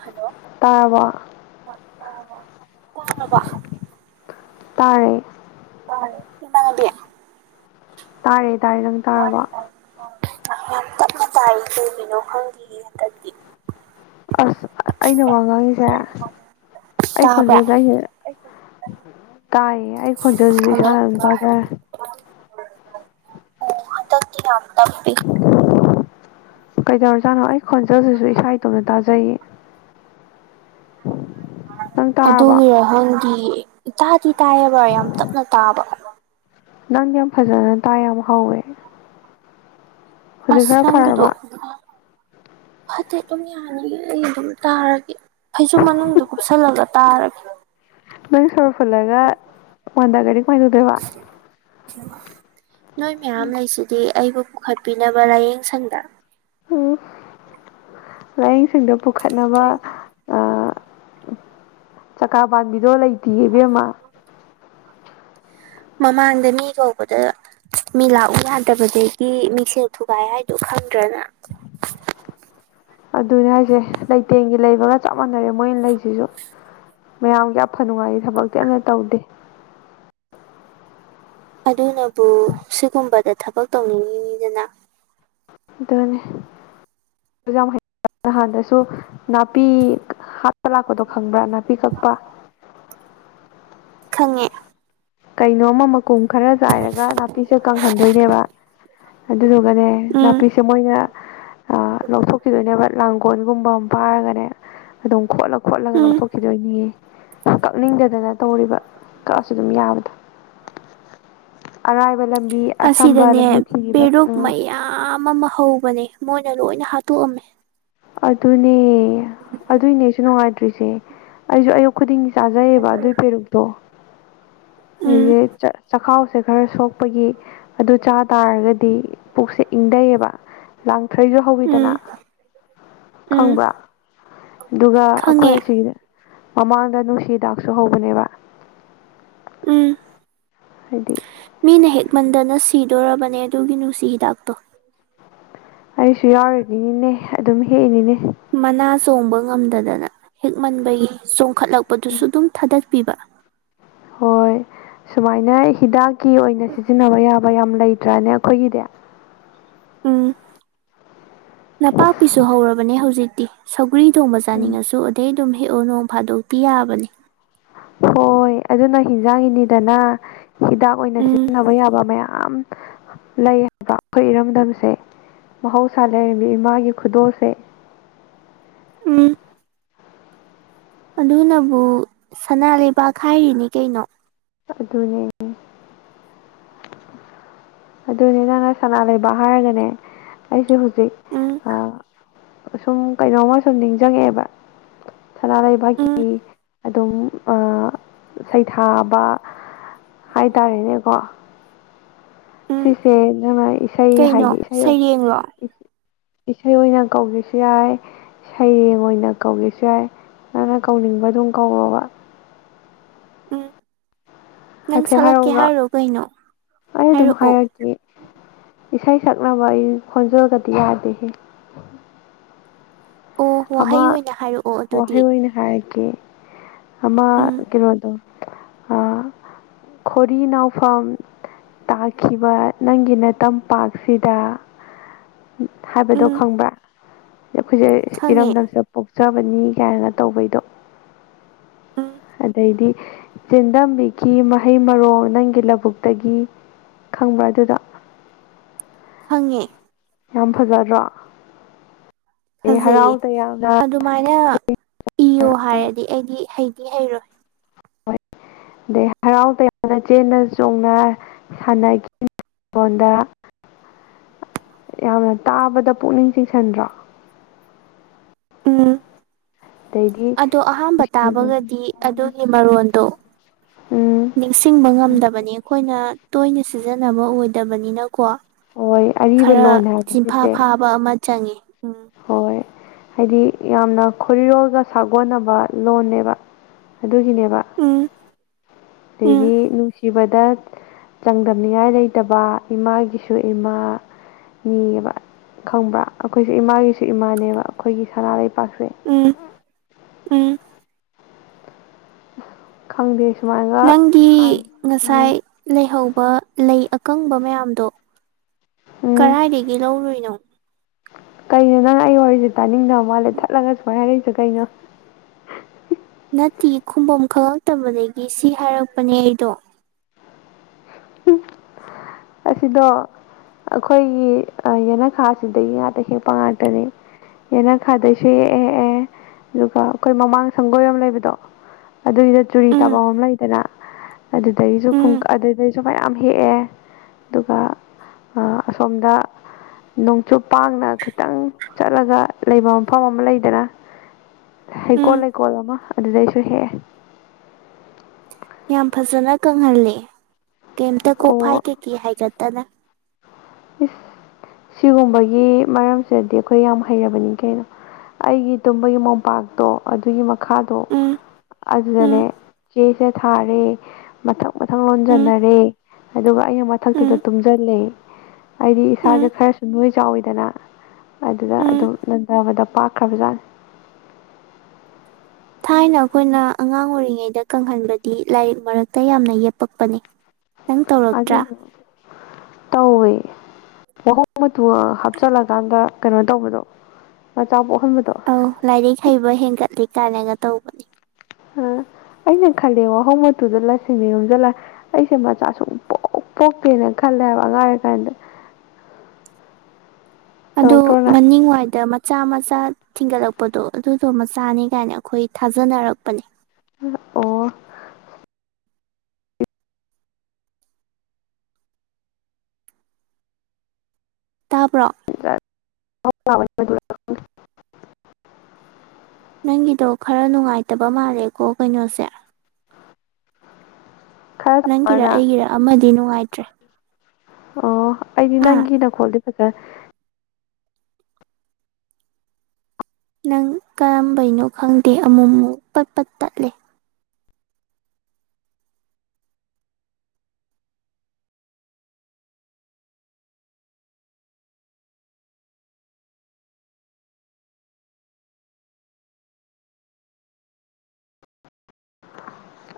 hello ꯇꯥꯔꯕꯣ ꯇꯥꯔꯦ ꯇꯥꯌꯦ ꯏꯃꯥꯟꯅꯕꯤ ꯇꯥꯏꯌꯦ ꯇꯥꯏꯌꯦ ꯅꯪ ꯇꯥꯔꯕꯣ [unintelligible] ꯌꯥꯝ ꯇꯞꯅ ꯇꯥꯏꯌꯦ ꯀꯩꯒꯤꯅꯣ ꯈꯪꯗꯤꯌꯦ ꯍꯟꯗꯛꯇꯤ ꯑꯁ ꯑꯩꯅ ꯋꯥ ꯉꯥꯡꯉꯤꯁꯦ ꯑꯩ ꯇꯥꯕ꯭ꯔꯥ ꯈꯣꯟꯖꯦꯜꯖꯦ ꯑꯩꯅ ꯇꯥꯏꯌꯦ ꯑꯩ ꯈꯣꯟꯖꯦꯜꯁꯤꯖꯨ ꯏꯁꯥꯅ ꯑꯗꯨꯝ ꯇꯥꯖꯔꯦ [unintelligible] ꯑꯥ ꯍꯟꯇꯛꯇꯤ ꯌꯥꯝ ꯇꯞꯄꯤ [unintelligible] ꯀꯩꯗꯧꯔꯖꯥꯠꯅꯣ ꯑꯩ ꯈꯣꯟꯖꯦꯜꯁꯤꯁꯨ ꯏꯁꯥ ꯏꯇꯣꯝꯅ ꯇꯥꯖꯩꯌꯦ ꯅꯪ ꯇꯥꯔꯕꯣ ꯑꯗꯨꯒꯤꯔꯥ ꯈꯪꯗꯤꯌꯦ ꯇꯥꯗꯤ ꯇꯥꯏꯌꯦꯕ ꯌꯥꯝ ꯇꯞꯅ ꯇꯥꯕ ꯅꯪ ꯌꯥꯝ ꯐꯖꯅ ꯇꯥꯏ ꯌꯥꯝ ꯍꯧꯋꯦ ꯍꯧꯖꯤꯛ ꯑꯁ ꯈꯔ ꯅꯪꯒꯤꯗꯣ ꯐꯔꯕ ꯐꯠꯇꯦ ꯑꯗꯨꯝ ꯌꯥꯔꯣꯢꯌꯦ ꯑꯩ ꯑꯗꯨꯝ ꯇꯥꯔꯒꯦ ꯐꯩꯖꯨꯞ ꯃꯅꯨꯡꯗ ꯀꯨꯞꯁꯜꯂꯒ ꯇꯥꯔꯒꯦ ꯅꯪ ꯁꯣꯔ ꯐꯨꯜꯂꯒ ꯋꯥꯟꯗꯥꯒ꯭ꯔꯗꯤ ꯀꯃꯥꯏ ꯇꯧꯗꯣꯏꯕ [unintelligible] ꯅꯣꯏ ꯃꯌꯥꯝ ꯂꯩꯁꯤꯗꯤ ꯑꯩꯕꯨ ꯄꯨꯈꯠꯄꯤꯅꯕ ꯂꯥꯏꯌꯦꯡ ꯁꯪꯗ ꯎꯝ ꯂꯥꯏꯌꯦꯡꯁꯪꯗ ꯄꯨꯈꯠꯅꯕ ꯑꯥ ꯆꯀꯥ ꯄꯥꯟꯕꯤꯗꯣ ꯂꯩꯇꯤꯌꯦ ꯏꯕꯦꯝꯃ ꯃꯃꯥꯡꯗ ꯃꯤ ꯀꯧꯕꯗ ꯃꯤ ꯂꯥꯛꯎ ꯌꯥꯗꯕꯗꯒꯤ ꯃꯤꯡꯁꯦꯜ ꯊꯨꯒꯥꯏ ꯍꯥꯏꯗꯣ ꯈꯪꯗ꯭ꯔꯅꯪ ꯑꯗꯨꯅꯦ ꯍꯥꯏꯁꯦ ꯂꯩꯇꯦꯡꯒꯤ ꯂꯩꯕꯒ ꯆꯞ ꯃꯥꯟꯅꯔꯦ ꯃꯣꯏꯅ ꯂꯩꯁꯤꯖꯨ ꯃꯌꯥꯝꯒꯤ ꯑꯐ ꯅꯨꯡꯉꯥꯏꯒꯤ ꯊꯕꯛꯇꯤ ꯑꯃꯇ ꯇꯧꯗꯦ ꯑꯗꯨꯅꯕꯨ ꯁꯤꯒꯨꯝꯕꯗ ꯊꯕꯛ ꯇꯧꯅꯤꯡꯉꯤꯅꯤꯗꯅ ꯑꯗꯨꯅꯤ [unintelligible] ꯅꯍꯥꯟꯗꯁꯨ ꯅꯥꯄꯤ ꯍꯥꯠꯄ ꯂꯥꯛꯄꯗꯣ ꯈꯪꯕ꯭ꯔꯥ ꯅꯥꯄꯤ ꯀꯛꯄ ꯈꯪꯉꯦ ꯀꯩꯅꯣꯝꯃ ꯃꯀꯨꯝ ꯈꯔ ꯆꯥꯏꯔꯒ ꯅꯥꯄꯤꯁꯦ ꯀꯪꯍꯟꯗꯣꯏꯅꯦꯕ ꯑꯗꯨꯗꯨꯒꯅꯦ ꯎꯝ ꯅꯥꯄꯤꯁꯦ ꯃꯣꯏꯅ ꯑꯥꯑ ꯂꯧꯊꯣꯛꯈꯤꯗꯣꯏꯅꯦꯕ ꯂꯥꯡꯒꯣꯜꯒꯨꯝꯕ ꯑꯃ ꯄꯥꯏꯔꯒꯅꯦ ꯑꯗꯨꯝ ꯈꯣꯠꯂ- ꯈꯣꯠꯂꯒ ꯎꯝ ꯂꯧꯊꯣꯛꯈꯤꯗꯣꯏꯅꯦꯌꯦ ꯑꯥ ꯀꯛꯅꯤꯡꯗꯗꯅ ꯇꯧꯔꯤꯕ ꯀꯛꯑꯁꯨ ꯑꯗꯨꯝ ꯌꯥꯕ ꯑꯔꯥꯏꯕ ꯂꯝꯕꯤ ꯑꯁꯝꯕ ꯑꯁꯤꯗꯅꯦ ꯂꯝꯕꯤ ꯊꯤꯒꯤꯕ ꯄꯦꯔꯨꯛ ꯎꯪ ꯃꯌꯥꯝ ꯑꯃ ꯍꯧꯕꯅꯦ ꯃꯣꯏꯅ ꯂꯣꯏꯅ ꯍꯥꯠꯇꯣꯛꯑꯝꯃꯦ ꯑꯗꯨꯅꯤꯏ ꯑꯗꯨꯏꯅꯦ ꯑꯩꯁꯨ ꯅꯨꯡꯉꯥꯏꯇ꯭ꯔꯤꯖꯦ ꯑꯩꯖꯨ ꯑꯌꯨꯛ ꯈꯨꯗꯤꯡꯒꯤ ꯆꯥꯖꯩꯌꯦꯕ ꯑꯗꯨꯏ ꯄꯦꯔꯨꯛꯇꯣ ꯎꯝ ꯑꯩꯖꯦ ꯆꯈꯥꯎꯁꯦ ꯈꯔ ꯁꯣꯛꯄꯒꯤ ꯑꯗꯨ ꯆꯥ ꯇꯥꯔꯒꯗꯤ ꯄꯨꯛꯁꯦ ꯏꯪꯙꯩꯌꯦꯕ ꯂꯥꯡꯊ꯭ꯔꯩꯖꯨ ꯍꯧꯋꯤꯗꯅ ꯎꯝ ꯎꯝ ꯈꯪꯕ꯭ꯔ ꯑꯗꯨꯒ ꯑꯩꯈꯣꯏ ꯈꯪꯉꯦ ꯑꯁꯤꯒꯤꯖꯦ ꯃꯃꯥꯡꯗ ꯅꯨꯡꯁꯤꯍꯤꯗꯥꯛꯁꯨ ꯍꯧꯕꯅꯦꯕ ꯎꯝ ꯍꯥꯏꯗꯤ ꯃꯤꯅ ꯍꯦꯛꯃꯟꯗꯅ ꯁꯤꯗꯣꯔꯕꯅꯦ ꯑꯗꯨꯒꯤ ꯅꯨꯡꯁꯤ ꯍꯤꯗꯥꯛꯇꯣ ꯑꯩꯁꯨ ꯌꯥꯎꯔꯤꯗꯤꯅꯤꯅꯦ ꯑꯗꯨꯝ ꯍꯦꯛꯏꯅꯤꯅꯦ ꯃꯅꯥ ꯆꯣꯡꯕ ꯉꯝꯗꯗꯅ ꯍꯦꯛꯃꯟꯕꯒꯤ ꯆꯣꯡꯈꯠꯂꯛꯄꯗꯨꯁꯨ ꯑꯗꯨꯝ ꯊꯥꯗꯠꯄꯤꯕ ꯍꯣꯏ ꯁꯨꯃꯥꯏꯅ ꯍꯤꯗꯥꯛꯀꯤ ꯑꯣꯏꯅ ꯁꯤꯖꯤꯟꯅꯕ ꯌꯥꯕ ꯌꯥꯝ ꯂꯩꯇ꯭ꯔꯅꯦ ꯑꯩꯈꯣꯏꯒꯤꯗꯤ ꯎꯝ ꯅꯄꯥꯛꯄꯤꯁꯨ ꯍꯧꯔꯕꯅꯦ ꯍꯧꯖꯤꯛꯇꯤ ꯁꯧꯒ꯭ꯔꯤ ꯊꯣꯡꯕ ꯆꯥꯅꯤꯡꯉꯁꯨ ꯑꯗꯩ ꯑꯗꯨꯝ ꯍꯦꯛꯑꯣ ꯅꯣꯡ ꯐꯥꯗꯣꯛꯇꯤ ꯌꯥꯕꯅꯤ ꯍꯣꯏ ꯑꯗꯨꯅ ꯍꯤꯟꯖꯥꯡ ꯒꯤꯅꯤꯗꯅ ꯍꯤꯗꯥꯛ ꯑꯣꯏꯅ ꯎꯝ ꯁꯤꯖꯤꯟꯅꯕ ꯌꯥꯕ ꯃꯌꯥꯝ ꯂꯩ ꯍꯥꯏꯕ ꯑꯩꯈꯣꯏ ꯏꯔꯝꯗꯝꯁꯦ ꯃꯍꯧꯁꯥ ꯂꯥꯏꯔꯦꯕꯤꯝ ꯏꯃꯥꯒꯤ ꯈꯨꯗꯣꯜꯁꯦ ꯎꯝ ꯑꯗꯨꯅꯕꯨ ꯁꯅꯥ ꯂꯩꯕꯥꯛ ꯍꯥꯏꯔꯤꯅꯤ ꯀꯩꯅꯣ ꯑꯗꯨꯅꯦ ꯑꯗꯨꯅꯤ ꯅꯪꯅ ꯁꯅꯥ ꯂꯩꯕꯥꯛ ꯍꯥꯏꯔꯒꯅꯦ ꯑꯩꯁꯦ ꯍꯧꯖꯤꯛ ꯎꯝ ꯑꯥ ꯁꯨꯝ ꯀꯩꯅꯣꯝꯃ ꯁꯨꯝ ꯅꯤꯡꯖꯪꯉꯛꯑꯦꯕ ꯁꯅꯥ ꯎꯝ ꯂꯩꯕꯥꯛꯀꯤ ꯑꯗꯨꯝ ꯑꯥꯑ ꯁꯩꯊꯥꯕ ꯍꯥꯏꯇꯥꯔꯦꯅꯦꯀꯣ ꯎꯝ ꯁꯤꯁꯦ ꯅꯪꯅ ꯏꯁꯩ ꯀꯩꯅꯣ ꯍꯥꯏꯒꯦ ꯏꯁꯩ ꯑꯣꯏ ꯁꯩꯔꯦꯡꯂꯣ ꯏꯁꯩ ꯑꯣꯏꯅ ꯀꯧꯒꯦꯁꯨ ꯌꯥꯏ ꯁꯩꯔꯦꯡ ꯑꯣꯏꯅ ꯀꯧꯒꯦꯁꯨ ꯌꯥꯏ ꯅꯪꯅ ꯀꯧꯅꯤꯡꯕ ꯑꯗꯨꯝ ꯀꯧꯔꯣꯕ ꯎꯪ ꯅꯪ ꯍꯥꯏꯐꯦꯠ ꯁꯛꯂꯛꯀꯦ ꯍꯥꯏꯔꯛꯎꯔꯣ ꯍꯥꯏꯔꯣ ꯀꯩꯅꯣ ꯍꯥꯏꯔꯛꯑꯣ ꯏ ꯏꯁꯩ ꯁꯛꯅꯕ ꯑꯩ ꯈꯣꯟꯖꯦꯜꯒꯗꯤ ꯌꯥꯗꯦꯍꯦ ꯑꯣ ꯋꯥꯍꯩ ꯑꯣꯏꯅ ꯍꯥꯏꯔꯛꯑꯣ ꯑꯗꯨꯗꯤ ꯍꯥꯏꯔꯀꯤ ꯑꯃꯥ ꯎꯝ ꯀꯩꯅꯣꯗꯣ ꯑꯥ ꯈꯣꯔꯤ ꯅꯥꯎꯐꯝ ꯇꯥꯈꯤꯕ ꯅꯪꯒꯤ ꯅꯇꯝꯄꯥꯛꯁꯤꯗ ꯍꯥꯏꯕꯗꯣ ꯎꯝ ꯈꯪꯕ꯭ꯔꯥ ꯑꯩꯈꯣꯏꯖꯦ ꯈꯪꯉꯦ ꯏꯔꯝꯗꯝꯁꯤꯗ ꯄꯣꯛꯆꯕꯅꯤ ꯀꯥꯏꯅꯒ ꯇꯧꯕꯩꯗꯣ ꯎꯝ ꯑꯗꯩꯗꯤ ꯆꯦꯟꯗꯝꯕꯤꯈꯤ ꯃꯍꯩ ꯃꯔꯣꯡ ꯅꯪꯒꯤ ꯂꯕꯨꯛꯇꯒꯤ ꯈꯪꯕ꯭ꯔꯥ ꯑꯗꯨꯗꯣ ꯈꯪꯉꯦ ꯌꯥꯝ ꯐꯖꯗ꯭ꯔꯣ ꯑꯗꯩ ꯍꯔꯥꯎ ꯐꯖꯩꯌꯦ ꯇꯌꯥꯝꯅ ꯑꯗꯨꯃꯥꯏꯅ ꯏꯌꯣ ꯍꯥꯏꯔꯗꯤ ꯑꯩꯗꯤ ꯍꯩꯗꯤ ꯍꯩꯔꯣꯏ ꯑꯗꯩ ꯍꯔꯥꯎ ꯇꯌꯥꯝꯅ ꯆꯦꯟꯅ ꯆꯣꯡꯅ ꯁꯥꯟꯅꯈꯤꯅꯪꯉꯣꯟꯗ ꯌꯥꯝꯅ ꯇꯥꯕꯗ ꯄꯨꯛꯅꯤꯡ ꯆꯤꯡꯁꯟꯗ꯭ꯔꯣ ꯎꯝ ꯑꯗꯩꯗꯤ ꯑꯗꯣ ꯑꯍꯥꯝꯕ ꯅꯨꯡꯁꯤꯕꯅꯤ ꯇꯥꯕꯒꯗꯤ ꯑꯗꯨꯒꯤ ꯃꯔꯣꯟꯗꯣ ꯎꯝ ꯅꯤꯡꯁꯤꯡꯕ ꯎꯝ ꯉꯝꯗꯕꯅꯤ ꯑꯈꯣꯏꯅ ꯇꯣꯏꯅ ꯁꯤꯖꯤꯟꯅꯕ ꯑꯣꯏꯗꯕꯅꯤꯅꯀꯣ ꯍꯣꯏ ꯑꯔꯤꯕ ꯈꯔ ꯂꯣꯟ ꯆꯤꯟꯐꯥ ꯍꯥꯏꯕꯁꯤꯁꯦ ꯐꯥꯕ ꯑꯃ ꯆꯪꯉ ꯍꯣꯏ ꯍꯥꯏꯗꯤ ꯌꯥꯝꯅ ꯈꯨꯔꯤꯔꯣꯜꯒ ꯁꯥꯒꯣꯟꯅꯕ ꯂꯣꯟꯅꯦꯕ ꯑꯗꯨꯒꯤꯅꯦꯕ ꯎꯝ ꯎꯝ ꯑꯗꯩꯗꯤ ꯅꯨꯡꯁꯤꯕꯗ ꯆꯥꯡꯗꯝꯅꯤꯉꯥꯏ ꯂꯩꯇꯕ ꯏꯃꯥꯒꯤꯁꯨ ꯏꯃꯥ ꯅꯤꯌꯦꯕ ꯈꯪꯕ꯭ꯔꯥ ꯑꯈꯣꯏꯁꯦ ꯏꯃꯥꯒꯤꯁꯨ ꯏꯃꯥꯅꯦꯕ ꯑꯈꯣꯏꯒꯤ ꯁꯅꯥ ꯂꯩꯄꯥꯛꯁꯦ ꯎꯝ ꯎꯝ ꯈꯪꯗꯦ ꯁꯨꯃꯥꯏꯅ ꯅꯪꯒꯤ ꯉꯁꯥꯏ ꯂꯩꯍꯧꯕ ꯂꯩ ꯑꯀꯪꯕ ꯃꯌꯥꯝꯗꯣ ꯎꯝ ꯀꯔꯥꯏꯗꯒꯤ ꯂꯧꯔꯨꯏꯅꯣ ꯀꯩꯅꯣ ꯅꯪ ꯑꯩ ꯋꯥꯔꯤꯖꯦ ꯇꯥꯅꯤꯡꯗꯕ ꯃꯥꯜꯂꯦ ꯊꯠꯂꯒ ꯁꯨꯃꯥꯏꯅ ꯍꯥꯏꯔꯛꯏꯖꯦ ꯀꯩꯅꯣ ꯅꯠꯇꯦ ꯈꯨꯝꯕꯝ ꯈꯪꯉꯛꯇꯕꯗꯒꯤ ꯁꯤ ꯍꯥꯏꯔꯛꯄꯅꯦ ꯑꯩꯗꯣ ꯍꯨꯝ ꯑꯁꯤꯗꯣ ꯑꯈꯣꯏꯒꯤ ꯑ ꯌꯦꯅꯈꯥꯁꯤꯗꯒꯤ ꯉꯥꯛꯇ ꯍꯦꯛꯄ ꯉꯥꯛꯇꯅꯦ ꯌꯦꯅꯈꯥꯗꯩꯁꯨ ꯍꯦꯛꯑꯦ ꯑꯗꯨꯒ ꯑꯈꯣꯏ ꯃꯃꯥꯡ ꯁꯪꯒꯣꯏ ꯑꯃ ꯂꯩꯕꯗꯣ ꯑꯗꯨꯒꯤꯗ ꯆꯨꯔꯤ ꯎꯝ ꯇꯥꯕꯝ ꯑꯃ ꯂꯩꯗꯅ ꯑꯗꯨꯗꯒꯤꯁꯨ ꯎꯝ ꯈꯨꯟꯀꯠ ꯑꯗꯨꯗꯩꯁꯨ ꯐꯅꯌꯥꯝ ꯍꯦꯛꯑꯦ ꯗꯨꯒ ꯑ ꯑꯁꯣꯝꯗ ꯅꯣꯡꯆꯨꯞ ꯄꯥꯡꯅ ꯈꯩꯇꯪ ꯆꯠꯂꯒ ꯂꯩꯕ ꯃꯐꯝ ꯑꯃ ꯂꯩꯗꯅ ꯎꯝ ꯍꯩꯀꯣꯜ ꯂꯩꯀꯣꯜ ꯑꯃ ꯑꯗꯨꯗꯩꯁꯨ ꯍꯦꯛꯑꯦ ꯌꯥꯝ ꯐꯖꯅ ꯀꯪꯍꯜꯂꯦ ꯀꯩꯝꯇ ꯀꯣꯛꯐꯥꯏ ꯑꯣ ꯀꯩꯀꯤ ꯍꯥꯏꯒꯠꯇꯅ ꯏꯁ ꯁꯤꯒꯨꯝꯕꯒꯤ ꯃꯔꯝꯁꯤꯗꯗꯤ ꯑꯈꯣꯏ ꯌꯥꯝ ꯍꯩꯔꯕꯅꯤ ꯀꯩꯅꯣ ꯑꯩꯒꯤ ꯇꯨꯝꯕꯒꯤ ꯃꯣꯝꯄꯥꯛ ꯇꯣ ꯑꯗꯨꯒꯤ ꯃꯈꯥꯗꯣ ꯎꯝ ꯎꯝ ꯑꯗꯨꯗꯅꯦ ꯆꯦꯁꯦ ꯊꯥꯔꯦ ꯃꯊꯛ ꯃꯊꯪ ꯎꯝ ꯂꯣꯟꯖꯟꯅꯔꯦ ꯑꯗꯨꯒ ꯑꯩꯅ ꯎꯝ ꯃꯊꯛꯇꯨꯗ ꯇꯨꯝꯖꯜꯂꯦ ꯑꯩꯗꯤ ꯏꯁꯥꯁꯦ ꯎꯝ ꯈꯔꯁꯨ ꯅꯣꯏ ꯆꯥꯎꯋꯤꯗꯅ ꯑꯗꯨꯗ ꯎꯝ ꯑꯗꯨꯝ ꯅꯟꯊꯕꯗ ꯄꯥꯛꯈ꯭ꯔꯕꯖꯥꯠꯅꯤ ꯊꯥꯏꯅ ꯑꯈꯣꯏꯅ ꯑꯉꯥꯡ ꯑꯣꯏꯔꯤꯉꯩꯗ ꯀꯪꯍꯟꯕꯗꯤ ꯂꯥꯏꯔꯤꯛ ꯃꯔꯛꯇ ꯌꯥꯝꯅ ꯌꯦꯞꯄꯛꯄꯅꯤ ꯑꯗꯨꯏꯗꯣ ꯇꯧꯋꯦ ꯋꯥꯍꯣꯡ ꯃꯇꯨ ꯍꯥꯞꯆꯜꯂꯀꯥꯟꯗ ꯀꯩꯅꯣ ꯇꯧꯕꯗꯣ ꯃꯆꯥ ꯄꯣꯛꯍꯟꯕꯗꯣ ꯑꯧ ꯂꯥꯏꯔꯤꯛ ꯍꯩꯕ ꯍꯦꯟꯒꯠꯂꯤ ꯀꯥꯏꯅꯒ ꯇꯧꯕꯅꯤ ꯑ ꯑꯩꯅ ꯈꯜꯂꯦ ꯋꯥꯍꯣꯡ ꯃꯇꯨꯗ ꯂꯁꯤꯡꯅ ꯌꯣꯝꯖꯤꯜꯂ ꯑꯩꯁꯦ ꯃꯆꯥ ꯁꯨꯡ ꯄꯣꯛ ꯄꯣꯛꯇꯦꯅ ꯈꯜꯂꯦꯍꯥꯏꯕ ꯑꯉꯥꯡ ꯑꯣꯢꯔꯤ ꯀꯥꯟꯗ ꯑꯗꯣ ꯇꯧꯔꯛꯇ꯭ꯔꯣ ꯅꯪ ꯃꯅꯤꯡꯋꯥꯏꯗ ꯃꯠ ꯆꯥ ꯃꯆꯥ ꯊꯤꯡꯒꯠꯂꯛꯄꯗꯣ ꯑꯗꯨꯗꯣ ꯃꯆꯥꯅꯤ ꯀꯥꯏꯅ ꯑꯩꯈꯣꯏ ꯊꯥꯖꯅꯔꯛꯄꯅꯦ ꯑꯣ ꯇꯥꯕ꯭ꯔꯣ [unintelligible] ꯅꯪꯒꯤꯗꯣ ꯈꯔ ꯅꯨꯡꯉꯥꯏꯇꯕ ꯃꯥꯜꯂꯦꯀꯣ ꯀꯩꯅꯣꯁꯦ ꯈꯔ ꯆꯥꯎꯔ ꯅꯪꯒꯤꯔ ꯅꯪ ꯑꯩꯒꯤꯔ ꯑꯃꯗꯤ ꯅꯨꯡꯉꯥꯏꯇ꯭ꯔꯦ ꯑꯣ ꯑꯩꯗꯤ ꯍꯥ ꯅꯪꯒꯤ ꯅꯈꯣꯜꯗꯤ ꯐꯖ ꯅꯪ ꯀꯔꯝꯕꯩꯅꯣ ꯈꯪꯗꯦ ꯑꯃꯨꯃꯨꯛ ꯄꯠꯄꯠ ꯇꯠꯂꯦ